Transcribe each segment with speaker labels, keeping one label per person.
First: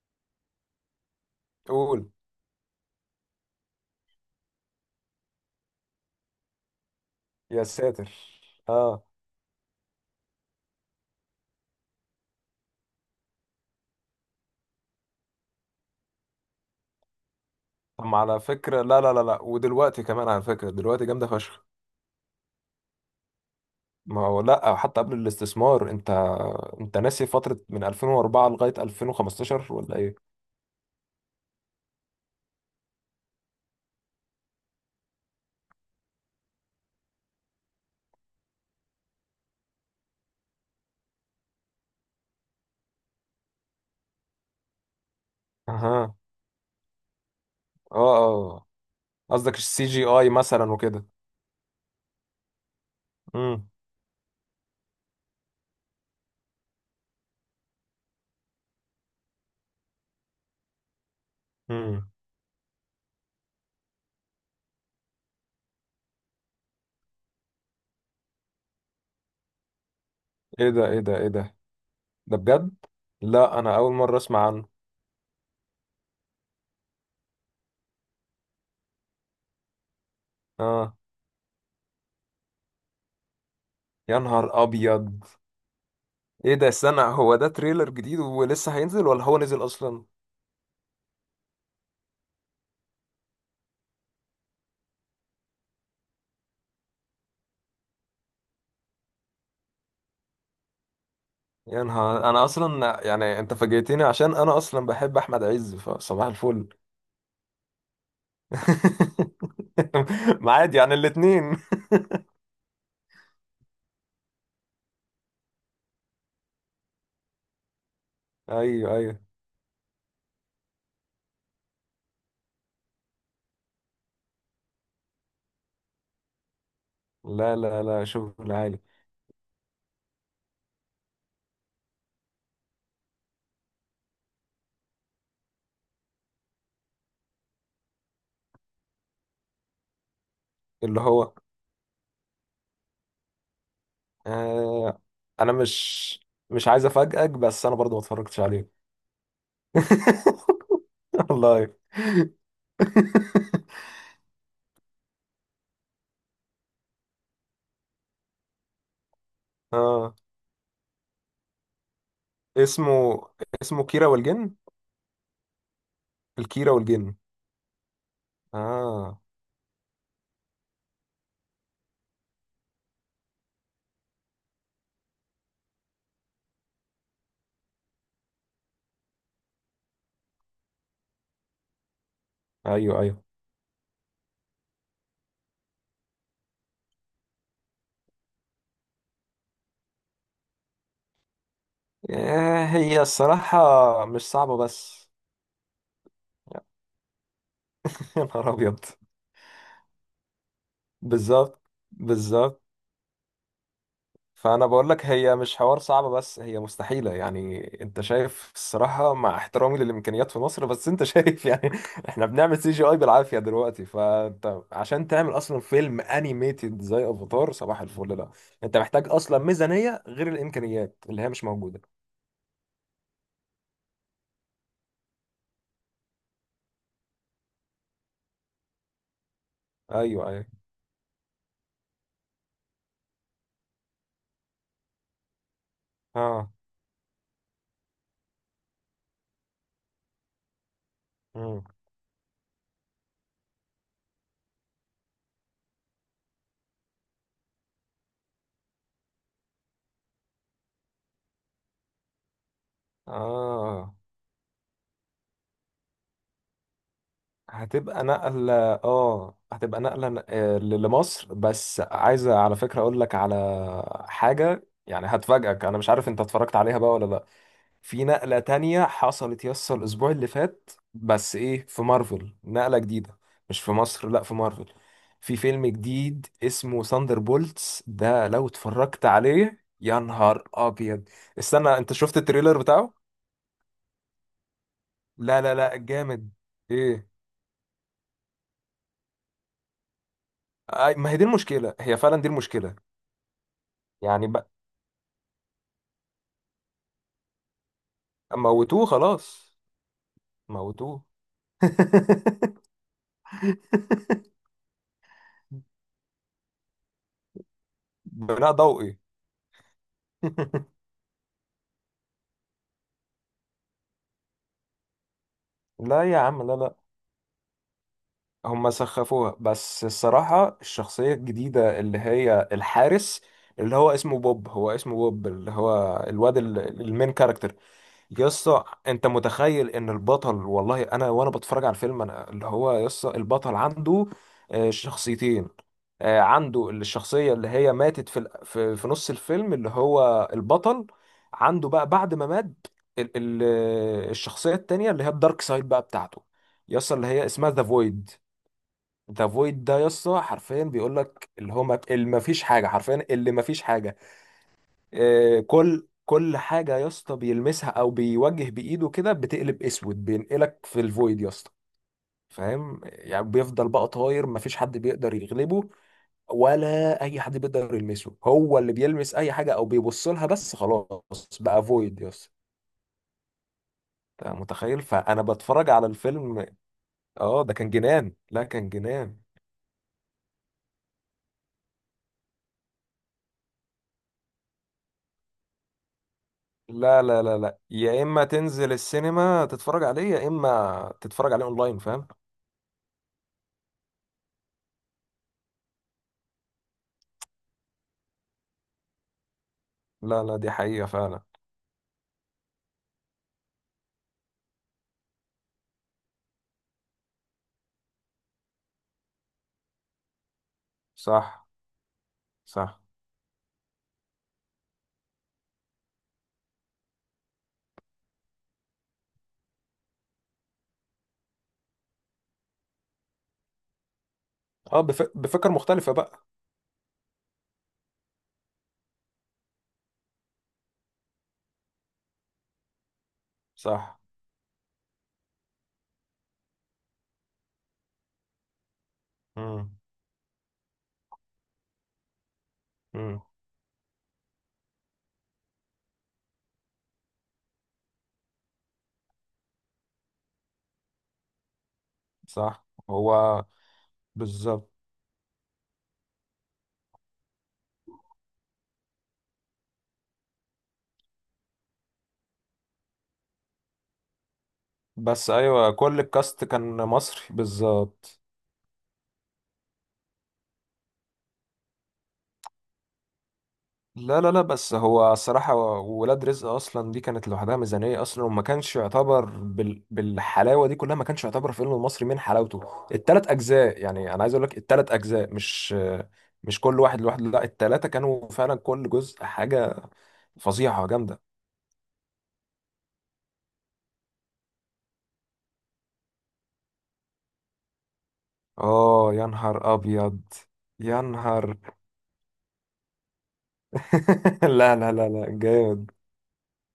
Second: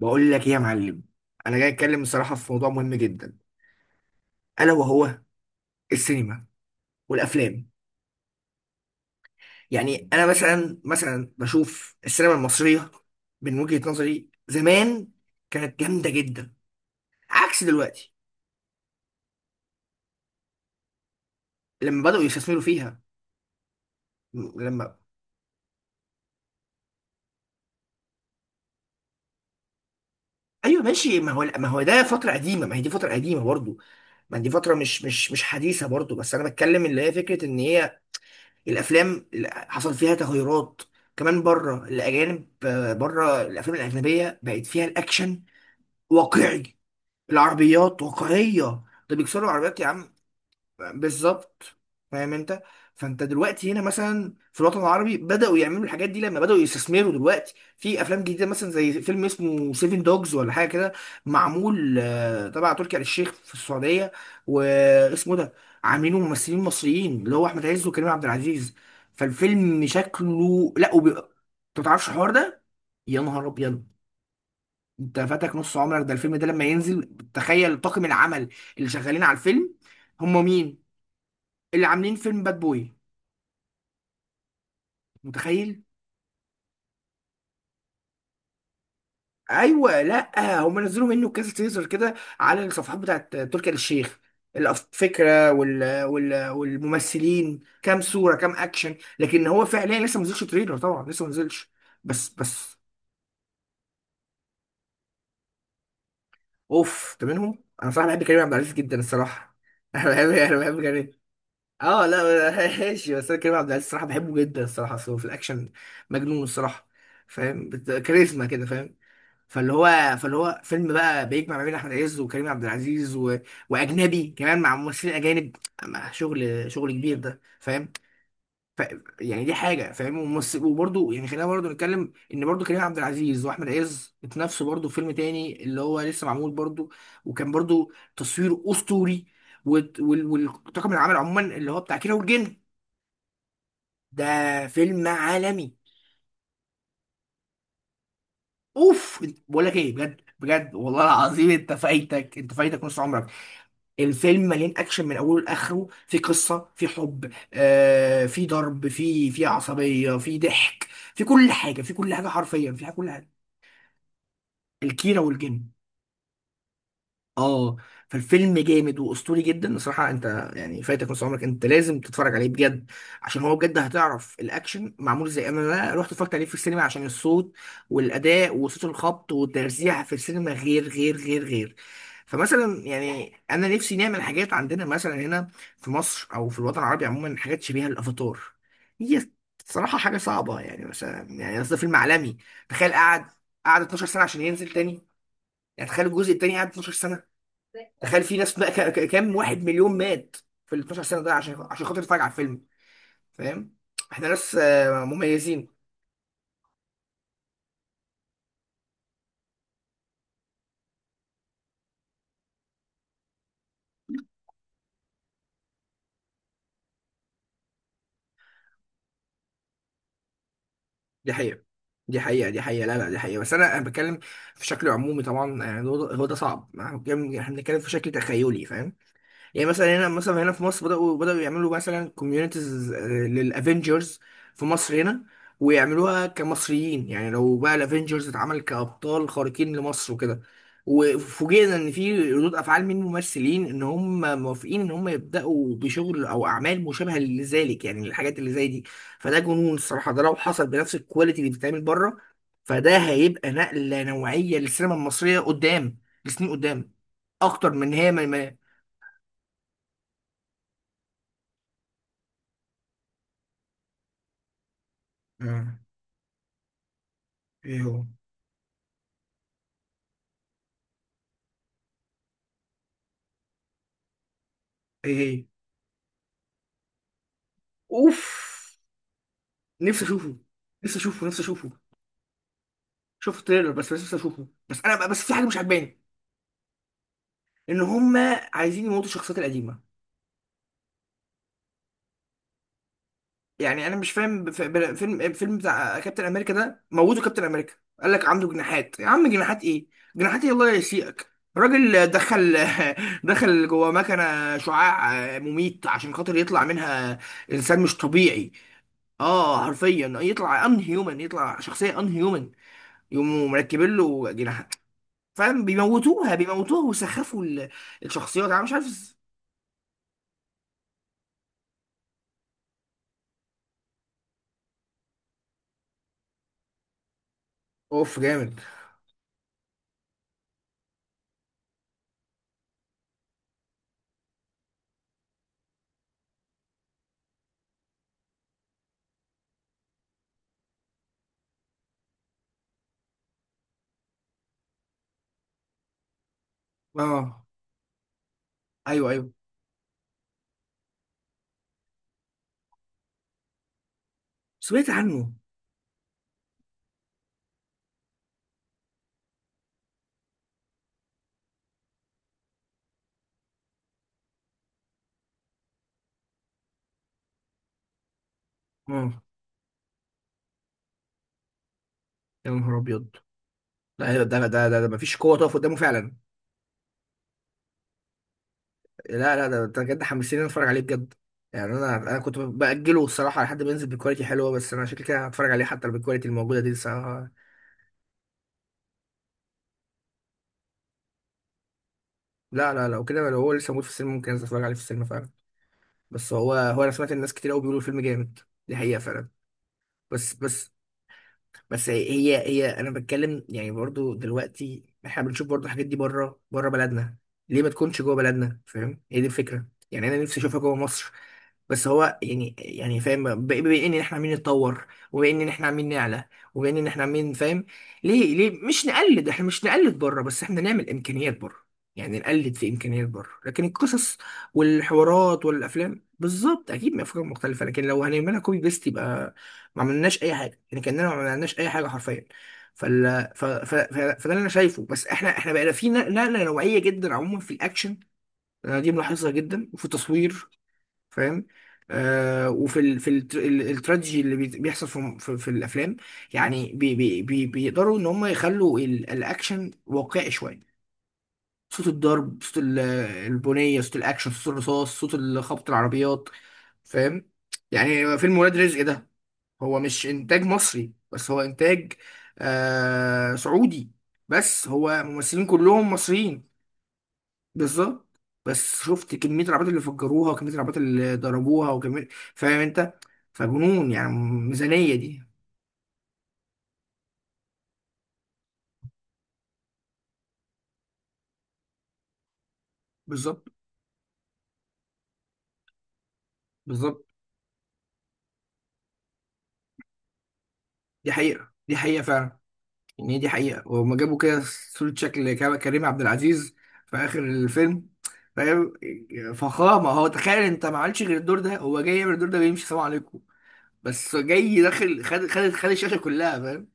Speaker 1: بقول لك ايه يا معلم. انا جاي اتكلم
Speaker 2: قول.
Speaker 1: الصراحه في موضوع مهم جدا. الا وهو السينما
Speaker 2: يا
Speaker 1: والافلام.
Speaker 2: ساتر. اه،
Speaker 1: يعني انا مثلا مثلا بشوف السينما المصريه من وجهه نظري زمان كانت جامده جدا عكس
Speaker 2: طب
Speaker 1: دلوقتي
Speaker 2: ما على فكرة، لا لا لا لا، ودلوقتي كمان على فكرة دلوقتي جامدة فشخ.
Speaker 1: لما بداوا يستثمروا فيها.
Speaker 2: ما هو لا،
Speaker 1: لما
Speaker 2: حتى قبل الاستثمار انت ناسي فترة من 2004 لغاية 2015 ولا ايه؟
Speaker 1: ايوه ماشي، ما هو ده فتره قديمه، ما هي دي فتره قديمه برضو. ما دي فتره مش حديثه برضو، بس انا بتكلم اللي هي فكره ان هي الافلام اللي حصل فيها تغيرات كمان بره. الاجانب، آه، بره الافلام الاجنبيه بقت فيها الاكشن
Speaker 2: اها.
Speaker 1: واقعي، العربيات
Speaker 2: اه. اه،
Speaker 1: واقعيه، ده بيكسروا
Speaker 2: قصدك
Speaker 1: العربيات
Speaker 2: السي
Speaker 1: يا
Speaker 2: جي
Speaker 1: عم.
Speaker 2: اي مثلا وكده.
Speaker 1: بالظبط، فاهم انت. فانت
Speaker 2: امم.
Speaker 1: دلوقتي هنا مثلا في الوطن العربي بداوا يعملوا الحاجات دي لما بداوا يستثمروا دلوقتي في افلام جديده مثلا زي فيلم اسمه سيفن دوجز ولا حاجه كده معمول،
Speaker 2: امم.
Speaker 1: آه، تبع تركي آل الشيخ في السعوديه. واسمه ده عاملينه ممثلين مصريين اللي هو احمد عز وكريم عبد العزيز. فالفيلم
Speaker 2: ايه
Speaker 1: شكله
Speaker 2: ده،
Speaker 1: لا
Speaker 2: ايه ده، ايه ده،
Speaker 1: انت ما تعرفش الحوار
Speaker 2: ده
Speaker 1: ده؟
Speaker 2: بجد؟
Speaker 1: يا نهار
Speaker 2: لا، انا
Speaker 1: ابيض،
Speaker 2: اول مرة اسمع عنه.
Speaker 1: انت فاتك نص عمرك. ده الفيلم ده لما ينزل تخيل طاقم العمل اللي شغالين على الفيلم هم مين؟
Speaker 2: اه،
Speaker 1: اللي عاملين فيلم باد بوي.
Speaker 2: يا نهار ابيض.
Speaker 1: متخيل؟
Speaker 2: ايه ده، استنى، هو ده تريلر جديد ولسه هينزل ولا هو نزل
Speaker 1: ايوه
Speaker 2: اصلا؟
Speaker 1: لا هم نزلوا منه كذا تيزر كده على الصفحات بتاعت تركي آل الشيخ. الفكره والممثلين كام صوره كام اكشن، لكن هو فعليا لسه ما نزلش تريلر، طبعا لسه ما نزلش.
Speaker 2: يا
Speaker 1: بس
Speaker 2: نهار، انا
Speaker 1: بس
Speaker 2: اصلا يعني انت فاجئتني عشان انا اصلا بحب احمد عز، فصباح الفل.
Speaker 1: اوف، ده منهم. انا صراحه بحب كريم عبد العزيز جدا الصراحه. انا بحب انا
Speaker 2: معادي
Speaker 1: بحب
Speaker 2: يعني
Speaker 1: كريم.
Speaker 2: الاتنين.
Speaker 1: اه لا. ماشي، بس انا كريم عبد العزيز الصراحه بحبه جدا الصراحه. أصل هو في الاكشن مجنون الصراحه. فاهم؟ كاريزما كده فاهم؟
Speaker 2: ايوه ايوه.
Speaker 1: فاللي هو فيلم بقى بيجمع ما بين احمد عز وكريم عبد العزيز واجنبي كمان، مع ممثلين اجانب، مع شغل، شغل كبير ده
Speaker 2: لا لا
Speaker 1: فاهم.
Speaker 2: لا، شغل عالي.
Speaker 1: ف... يعني دي حاجه فاهم. وممثل وبرده يعني خلينا برده نتكلم ان برده كريم عبد العزيز واحمد عز اتنافسوا برده في فيلم تاني اللي هو لسه معمول برده، وكان برده تصوير اسطوري. والطاقم
Speaker 2: اللي
Speaker 1: العمل
Speaker 2: هو
Speaker 1: عموما اللي هو بتاع كيرة والجن. ده
Speaker 2: آه،
Speaker 1: فيلم
Speaker 2: انا
Speaker 1: عالمي.
Speaker 2: مش عايز افاجئك، بس انا برضو ما اتفرجتش عليه.
Speaker 1: اوف، بقول لك ايه بجد بجد والله العظيم،
Speaker 2: والله.
Speaker 1: انت فايتك، انت فايتك نص عمرك. الفيلم مليان اكشن من اوله لاخره، في قصه، في حب، آه، في ضرب، في
Speaker 2: اه،
Speaker 1: عصبيه، في ضحك، في كل حاجه، في كل حاجه، حرفيا في كل
Speaker 2: اسمه
Speaker 1: حاجه.
Speaker 2: اسمه كيرة والجن.
Speaker 1: الكيره والجن،
Speaker 2: الكيرة والجن.
Speaker 1: اه. فالفيلم جامد
Speaker 2: اه.
Speaker 1: واسطوري جدا الصراحه، انت يعني فايتك نص عمرك، انت لازم تتفرج عليه بجد عشان هو بجد هتعرف الاكشن معمول زي انا. أنا رحت اتفرجت عليه في السينما عشان الصوت والاداء وصوت الخبط والترزيع في السينما غير غير غير غير. فمثلا
Speaker 2: ايوه ايوه.
Speaker 1: يعني انا نفسي نعمل حاجات عندنا مثلا هنا في مصر او في الوطن العربي عموما، حاجات شبيهه للافاتار. هي صراحه حاجه صعبه، يعني مثلا يعني قصدي فيلم عالمي.
Speaker 2: آه،
Speaker 1: تخيل،
Speaker 2: هي
Speaker 1: قعد
Speaker 2: الصراحة
Speaker 1: 12 سنه
Speaker 2: مش
Speaker 1: عشان
Speaker 2: صعبة
Speaker 1: ينزل تاني.
Speaker 2: بس.
Speaker 1: يعني تخيل الجزء التاني قعد 12.
Speaker 2: يا
Speaker 1: تخيل في
Speaker 2: نهار
Speaker 1: ناس بقى
Speaker 2: ابيض.
Speaker 1: كام واحد مليون مات في ال 12 سنه ده عشان،
Speaker 2: بالظبط،
Speaker 1: عشان خاطر يتفرج على الفيلم.
Speaker 2: بالظبط.
Speaker 1: فاهم، احنا ناس،
Speaker 2: فانا بقول
Speaker 1: آه،
Speaker 2: لك هي مش
Speaker 1: مميزين.
Speaker 2: حوار صعب، بس هي مستحيله، يعني انت شايف الصراحه، مع احترامي للامكانيات في مصر، بس انت شايف يعني، احنا بنعمل سي جي اي بالعافيه دلوقتي، فانت عشان تعمل اصلا فيلم انيميتد زي افاتار، صباح الفل لا. انت محتاج اصلا ميزانيه غير الامكانيات اللي هي
Speaker 1: دي
Speaker 2: مش
Speaker 1: حقيقه
Speaker 2: موجوده.
Speaker 1: دي حقيقه دي حقيقه، لا لا دي حقيقه. بس انا، أنا بتكلم في شكل عمومي طبعا، يعني هو ده هو ده صعب. يعني احنا بنتكلم في شكل تخيلي فاهم. يعني مثلا هنا،
Speaker 2: ايوه
Speaker 1: مثلا
Speaker 2: ايوه.
Speaker 1: هنا في مصر بدأوا يعملوا مثلا كوميونيتيز للافنجرز في مصر هنا، ويعملوها
Speaker 2: اه.
Speaker 1: كمصريين. يعني لو بقى الافنجرز اتعمل كأبطال خارقين لمصر وكده،
Speaker 2: مم.
Speaker 1: وفوجئنا ان في ردود افعال من ممثلين ان هم موافقين ان هم يبداوا بشغل او اعمال مشابهه لذلك، يعني الحاجات اللي زي دي، فده جنون الصراحه. ده لو حصل بنفس الكواليتي اللي بتتعمل بره فده هيبقى
Speaker 2: اه،
Speaker 1: نقله نوعيه للسينما المصريه قدام، لسنين قدام. اكتر من
Speaker 2: هتبقى
Speaker 1: هي ما.
Speaker 2: نقلة. اه، هتبقى نقلة آه، لمصر. بس عايزة على فكرة اقول لك على حاجة يعني هتفاجئك،
Speaker 1: ما-
Speaker 2: انا مش عارف انت اتفرجت عليها بقى ولا لا.
Speaker 1: ايه هو؟
Speaker 2: في نقلة تانية حصلت، يس، الاسبوع اللي فات، بس ايه، في مارفل نقلة جديدة. مش في مصر، لا في مارفل.
Speaker 1: ايه
Speaker 2: في
Speaker 1: هي؟
Speaker 2: فيلم جديد اسمه ثاندر بولتس،
Speaker 1: اوف،
Speaker 2: ده لو اتفرجت عليه يا
Speaker 1: نفسي اشوفه،
Speaker 2: نهار
Speaker 1: نفسي
Speaker 2: ابيض.
Speaker 1: اشوفه، نفسي
Speaker 2: استنى،
Speaker 1: اشوفه.
Speaker 2: انت شفت التريلر بتاعه؟
Speaker 1: شفت التريلر، بس نفسي اشوفه. بس انا بس في
Speaker 2: لا
Speaker 1: حاجه
Speaker 2: لا
Speaker 1: مش
Speaker 2: لا،
Speaker 1: عجباني،
Speaker 2: جامد. ايه؟
Speaker 1: ان هما عايزين يموتوا الشخصيات القديمه.
Speaker 2: ما هي دي المشكلة، هي فعلا دي المشكلة.
Speaker 1: يعني انا مش
Speaker 2: يعني
Speaker 1: فاهم،
Speaker 2: بقى.
Speaker 1: فيلم، فيلم بتاع كابتن امريكا ده موتوا كابتن امريكا. قال لك عنده
Speaker 2: موتوه
Speaker 1: جناحات. يا عم،
Speaker 2: خلاص.
Speaker 1: جناحات ايه؟ جناحات ايه، الله
Speaker 2: موتوه.
Speaker 1: يسيئك؟ الراجل دخل. دخل جوه مكنه شعاع مميت عشان خاطر يطلع منها انسان مش
Speaker 2: بناء
Speaker 1: طبيعي.
Speaker 2: ضوئي.
Speaker 1: اه، حرفيا يطلع ان هيومن، يطلع شخصيه ان هيومن. يقوموا مركبين له جناح، فاهم.
Speaker 2: لا يا
Speaker 1: بيموتوها
Speaker 2: عم، لا لا.
Speaker 1: بيموتوها ويسخفوا الشخصيات. انا
Speaker 2: هم
Speaker 1: مش عارف.
Speaker 2: سخفوها، بس الصراحة الشخصية الجديدة اللي هي الحارس، اللي هو اسمه بوب، هو اسمه بوب، اللي هو الواد المين كاركتر.
Speaker 1: اوف، جامد.
Speaker 2: يسطا، انت متخيل ان البطل، والله انا وانا بتفرج على الفيلم، انا اللي هو يسطا البطل عنده آه، شخصيتين. آه، عنده الشخصية اللي هي ماتت في نص الفيلم، اللي هو البطل. عنده بقى، بعد ما مات ال- ال- آه، الشخصية التانية اللي هي الدارك سايد بقى بتاعته. يسطا، اللي هي
Speaker 1: اه،
Speaker 2: اسمها ذا فويد.
Speaker 1: ايوه
Speaker 2: ذا
Speaker 1: ايوه،
Speaker 2: فويد ده يسطا حرفيا بيقول لك اللي هو ما فيش حاجة، حرفيا اللي ما فيش حاجة.
Speaker 1: سمعت عنه.
Speaker 2: آه، كل كل حاجة يا اسطى بيلمسها او بيوجه بايده كده بتقلب اسود، بينقلك في الفويد يا اسطى. فاهم، يعني بيفضل بقى طاير، مفيش حد بيقدر يغلبه، ولا اي حد بيقدر يلمسه، هو اللي بيلمس
Speaker 1: اه
Speaker 2: اي حاجة او بيبص لها، بس خلاص بقى فويد يا اسطى.
Speaker 1: يا نهار ابيض. لا
Speaker 2: أنت متخيل،
Speaker 1: ده مفيش
Speaker 2: فانا
Speaker 1: قوه تقف
Speaker 2: بتفرج
Speaker 1: قدامه
Speaker 2: على
Speaker 1: فعلا.
Speaker 2: الفيلم. اه ده كان جنان، لا كان جنان.
Speaker 1: لا لا، ده انت بجد حمسني إن أنا اتفرج عليه بجد. يعني انا كنت باجله الصراحه لحد ما ينزل بكواليتي حلوه، بس انا شكلي كده هتفرج عليه حتى لو بالكواليتي الموجوده دي لسه.
Speaker 2: لا لا لا لا، يا اما تنزل السينما تتفرج عليه، يا اما تتفرج عليه اونلاين فاهم.
Speaker 1: لا لا، لو كده لو هو لسه موجود في السينما ممكن انزل اتفرج عليه في السينما فعلا. بس هو انا سمعت الناس كتير قوي بيقولوا الفيلم جامد. دي حقيقه فعلا.
Speaker 2: لا
Speaker 1: بس
Speaker 2: لا، دي
Speaker 1: بس
Speaker 2: حقيقة فعلا.
Speaker 1: بس هي انا بتكلم يعني برضو دلوقتي احنا بنشوف برضو الحاجات دي بره، بره بلدنا. ليه ما تكونش جوه بلدنا؟ فاهم، هي دي الفكره. يعني انا نفسي اشوفها جوه مصر.
Speaker 2: صح.
Speaker 1: بس هو يعني
Speaker 2: صح.
Speaker 1: يعني فاهم، بما ان احنا عمالين نتطور، وبما ان احنا عمالين نعلى، وبما ان احنا عمالين، فاهم، ليه ليه مش نقلد؟ احنا مش نقلد بره، بس احنا نعمل امكانيات بره. يعني نقلد في امكانيات بره لكن القصص
Speaker 2: اه،
Speaker 1: والحوارات
Speaker 2: بفكر مختلفة
Speaker 1: والافلام
Speaker 2: بقى.
Speaker 1: بالظبط اكيد من افكار مختلفه، لكن لو هنعملها كوبي بيست يبقى ما عملناش اي حاجه، يعني كاننا ما عملناش اي حاجه حرفيا. فال ف... ف... ف...
Speaker 2: صح.
Speaker 1: فده اللي انا شايفه. بس احنا، احنا بقينا في نقله نوعيه جدا عموما في الاكشن. أنا دي ملاحظها جدا،
Speaker 2: امم.
Speaker 1: وفي التصوير فاهم. آه، وفي ال في
Speaker 2: امم.
Speaker 1: التر- ال- التراجيدي اللي بيحصل في، في الافلام. يعني بي بيقدروا ان هم يخلوا الاكشن واقعي شويه. صوت الضرب، صوت
Speaker 2: صح. هو.
Speaker 1: البنيه، صوت الاكشن، صوت
Speaker 2: بالظبط.
Speaker 1: الرصاص، صوت خبط العربيات، فاهم. يعني فيلم ولاد رزق ده هو مش انتاج مصري، بس هو انتاج، آه، سعودي، بس هو
Speaker 2: بس
Speaker 1: ممثلين
Speaker 2: ايوه،
Speaker 1: كلهم
Speaker 2: كل الكاست
Speaker 1: مصريين.
Speaker 2: كان مصري
Speaker 1: بالظبط.
Speaker 2: بالظبط.
Speaker 1: بس شفت كمية العربيات اللي فجروها وكمية العربيات اللي ضربوها وكمية، فاهم انت، فجنون يعني
Speaker 2: لا لا لا، بس
Speaker 1: ميزانية
Speaker 2: هو
Speaker 1: دي.
Speaker 2: الصراحة. ولاد رزق اصلا دي كانت لوحدها ميزانية اصلا، وما كانش يعتبر بالحلاوة دي كلها، ما كانش يعتبر فيلم مصري من حلاوته التلات
Speaker 1: بالظبط
Speaker 2: اجزاء. يعني انا عايز اقول لك التلات اجزاء مش كل واحد
Speaker 1: بالظبط.
Speaker 2: لوحده، لا التلاتة كانوا فعلا كل جزء حاجة فظيعة
Speaker 1: دي
Speaker 2: جامدة.
Speaker 1: حقيقة دي حقيقة فعلا، ان هي دي حقيقة. وهم جابوا كده صورة شكل كريم عبد العزيز في آخر الفيلم فاهم.
Speaker 2: اه، يا نهار
Speaker 1: فخامة. هو
Speaker 2: ابيض.
Speaker 1: تخيل انت، ما
Speaker 2: يا
Speaker 1: عملش غير الدور ده،
Speaker 2: نهار.
Speaker 1: هو جاي يعمل الدور ده بيمشي سلام عليكم. بس جاي
Speaker 2: لا لا
Speaker 1: داخل
Speaker 2: لا لا،
Speaker 1: خد خد خد
Speaker 2: جامد.
Speaker 1: الشاشة كلها فاهم.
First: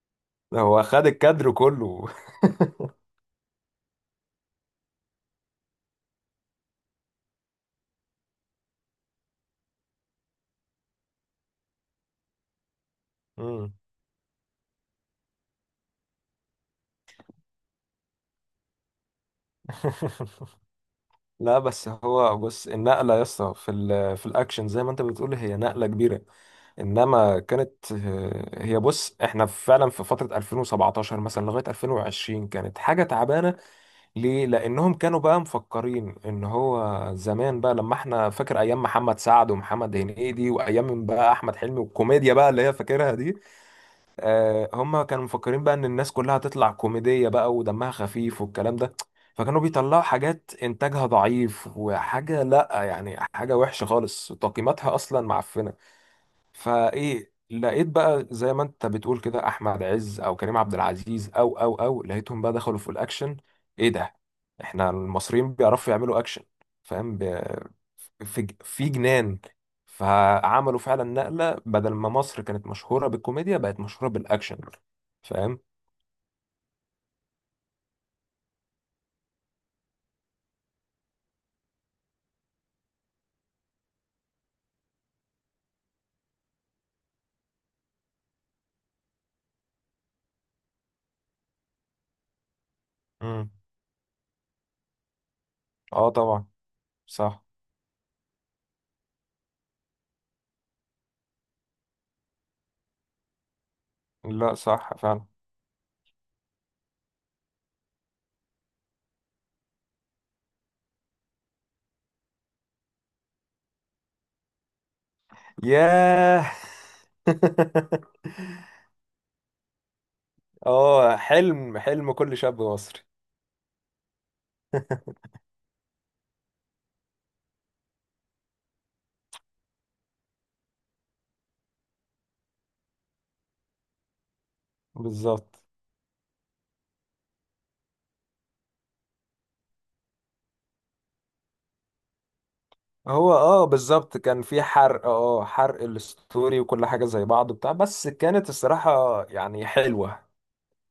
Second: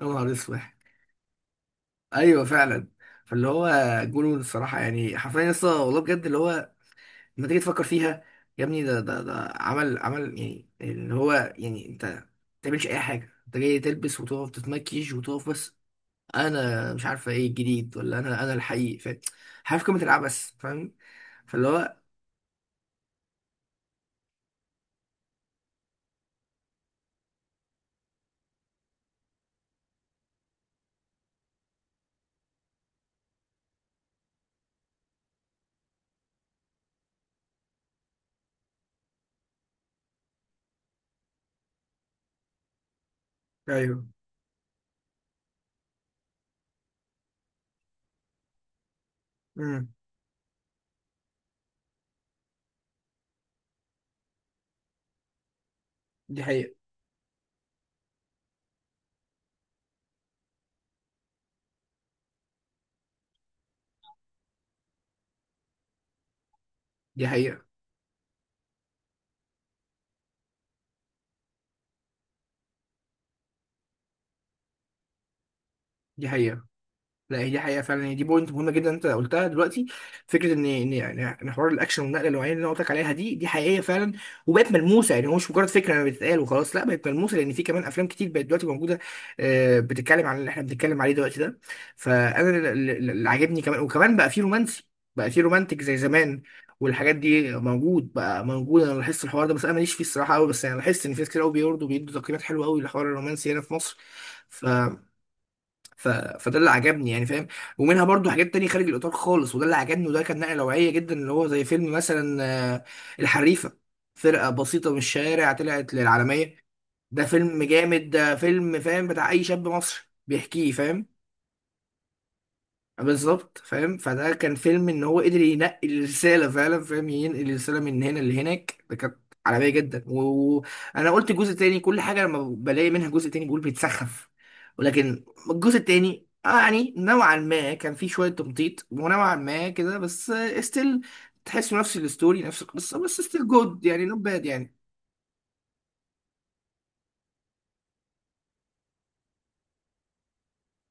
Speaker 1: يا نهار اسود.
Speaker 2: هو خد الكادر كله.
Speaker 1: ايوه فعلا. فاللي هو جنون الصراحه، يعني حرفيا لسه والله بجد، اللي هو لما تيجي تفكر فيها، يا ابني ده عمل يعني، اللي هو يعني انت ما تعملش اي حاجه، انت
Speaker 2: مم.
Speaker 1: جاي تلبس وتقف تتمكيش وتقف بس. انا مش عارفه ايه الجديد ولا انا، انا الحقيقي فاهم، عارف قيمه العبث فاهم.
Speaker 2: لا،
Speaker 1: فاللي
Speaker 2: بس
Speaker 1: هو
Speaker 2: هو بص، النقلة يا اسطى في الأكشن زي ما أنت بتقول هي نقلة كبيرة. إنما كانت آه، هي بص، إحنا فعلا في فترة 2017 مثلا لغاية 2020 كانت حاجة تعبانة. ليه؟ لأنهم كانوا بقى مفكرين إن هو زمان بقى، لما إحنا فاكر أيام محمد سعد ومحمد هنيدي وأيام بقى أحمد حلمي والكوميديا بقى اللي هي فاكرها دي.
Speaker 1: ايوه،
Speaker 2: آه، هم كانوا مفكرين بقى ان الناس كلها هتطلع كوميدية بقى ودمها خفيف والكلام ده. فكانوا
Speaker 1: امم،
Speaker 2: بيطلعوا حاجات انتاجها ضعيف، وحاجة لا يعني، حاجة وحشة خالص تقييماتها اصلا معفنة.
Speaker 1: دي حقيقه
Speaker 2: فايه، لقيت بقى زي ما انت بتقول كده احمد عز او كريم عبد العزيز او لقيتهم بقى دخلوا في الاكشن. ايه ده، احنا المصريين بيعرفوا يعملوا اكشن فاهم.
Speaker 1: دي حقيقه
Speaker 2: في جنان. فعملوا فعلا نقلة بدل ما مصر كانت مشهورة بالكوميديا بقت مشهورة بالاكشن فاهم.
Speaker 1: دي حقيقه، لا هي دي حقيقه فعلا. هي دي بوينت مهمه جدا انت قلتها دلوقتي. فكره ان ان يعني ان حوار الاكشن والنقله النوعيه اللي انا قلت لك عليها دي دي حقيقيه فعلا، وبقت ملموسه، يعني هو مش مجرد فكره انا بتتقال وخلاص، لا، بقت ملموسه لان في كمان افلام كتير بقت دلوقتي موجوده، آه، بتتكلم عن اللي احنا بنتكلم عليه دلوقتي ده. فانا اللي
Speaker 2: امم.
Speaker 1: عاجبني كمان وكمان بقى في رومانسي، بقى في رومانتك زي
Speaker 2: اه
Speaker 1: زمان.
Speaker 2: طبعا.
Speaker 1: والحاجات
Speaker 2: صح.
Speaker 1: دي موجود بقى، موجود. انا لاحظت الحوار ده بس انا ماليش فيه الصراحه قوي، بس انا لاحظت ان في ناس كتير قوي بيوردوا بيدوا تقييمات حلوه قوي للحوار الرومانسي هنا في مصر.
Speaker 2: لا صح فعلا.
Speaker 1: فده اللي عجبني يعني فاهم. ومنها برضو حاجات تانية خارج الإطار خالص، وده اللي عجبني، وده كان نقلة نوعية جدا اللي هو زي فيلم مثلا، آه، الحريفة، فرقة بسيطة من الشارع طلعت
Speaker 2: ياه.
Speaker 1: للعالمية. ده فيلم جامد، ده فيلم فاهم بتاع أي شاب مصري بيحكيه، فاهم.
Speaker 2: اه، حلم، حلم كل شاب مصري.
Speaker 1: بالظبط فاهم. فده كان فيلم ان هو قدر ينقل الرساله فعلا، فاهم، ينقل الرساله من هنا لهناك، ده كانت عالميه جدا. وانا قلت جزء تاني كل حاجه لما بلاقي منها جزء تاني بقول بيتسخف، ولكن
Speaker 2: بالظبط.
Speaker 1: الجزء التاني آه يعني نوعا ما كان فيه شويه تمطيط ونوعا ما كده، بس ستيل تحس نفس الستوري نفس القصه، بس
Speaker 2: هو
Speaker 1: ستيل
Speaker 2: اه
Speaker 1: جود يعني
Speaker 2: بالظبط
Speaker 1: نوت
Speaker 2: كان
Speaker 1: باد
Speaker 2: في
Speaker 1: يعني.
Speaker 2: حرق، اه حرق الستوري وكل حاجة زي بعض وبتاع، بس كانت الصراحة يعني حلوة.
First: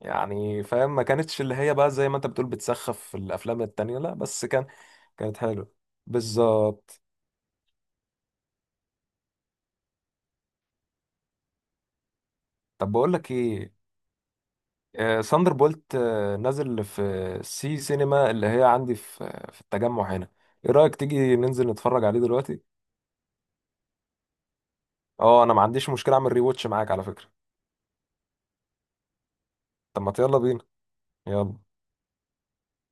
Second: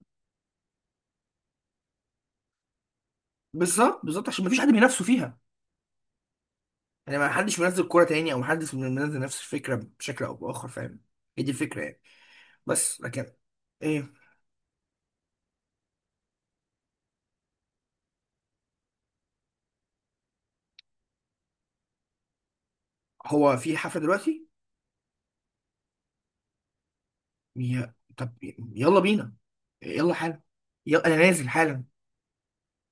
Speaker 2: يعني فاهم ما كانتش اللي هي بقى زي ما انت بتقول بتسخف في الافلام التانية،
Speaker 1: بالظبط
Speaker 2: لا
Speaker 1: بالظبط عشان
Speaker 2: بس
Speaker 1: مفيش
Speaker 2: كان.
Speaker 1: حد بينافسه
Speaker 2: كانت
Speaker 1: فيها،
Speaker 2: حلوة. بالظبط.
Speaker 1: يعني ما حدش منزل كوره تاني او ما حدش منزل نفس الفكره بشكل او باخر فاهم. هي دي الفكره يعني.
Speaker 2: طب
Speaker 1: بس
Speaker 2: بقول
Speaker 1: لكن
Speaker 2: لك ايه.
Speaker 1: ايه
Speaker 2: آه ساندر بولت نازل في سي سينما اللي هي عندي في التجمع هنا. ايه رأيك تيجي ننزل نتفرج عليه دلوقتي؟
Speaker 1: هو؟ في حفلة دلوقتي.
Speaker 2: اه، انا ما عنديش مشكلة، اعمل ريواتش معاك على فكرة.
Speaker 1: يا طب يلا بينا،
Speaker 2: طب ما
Speaker 1: يلا
Speaker 2: يلا
Speaker 1: حالا،
Speaker 2: بينا.
Speaker 1: يلا انا نازل
Speaker 2: يلا
Speaker 1: حالا.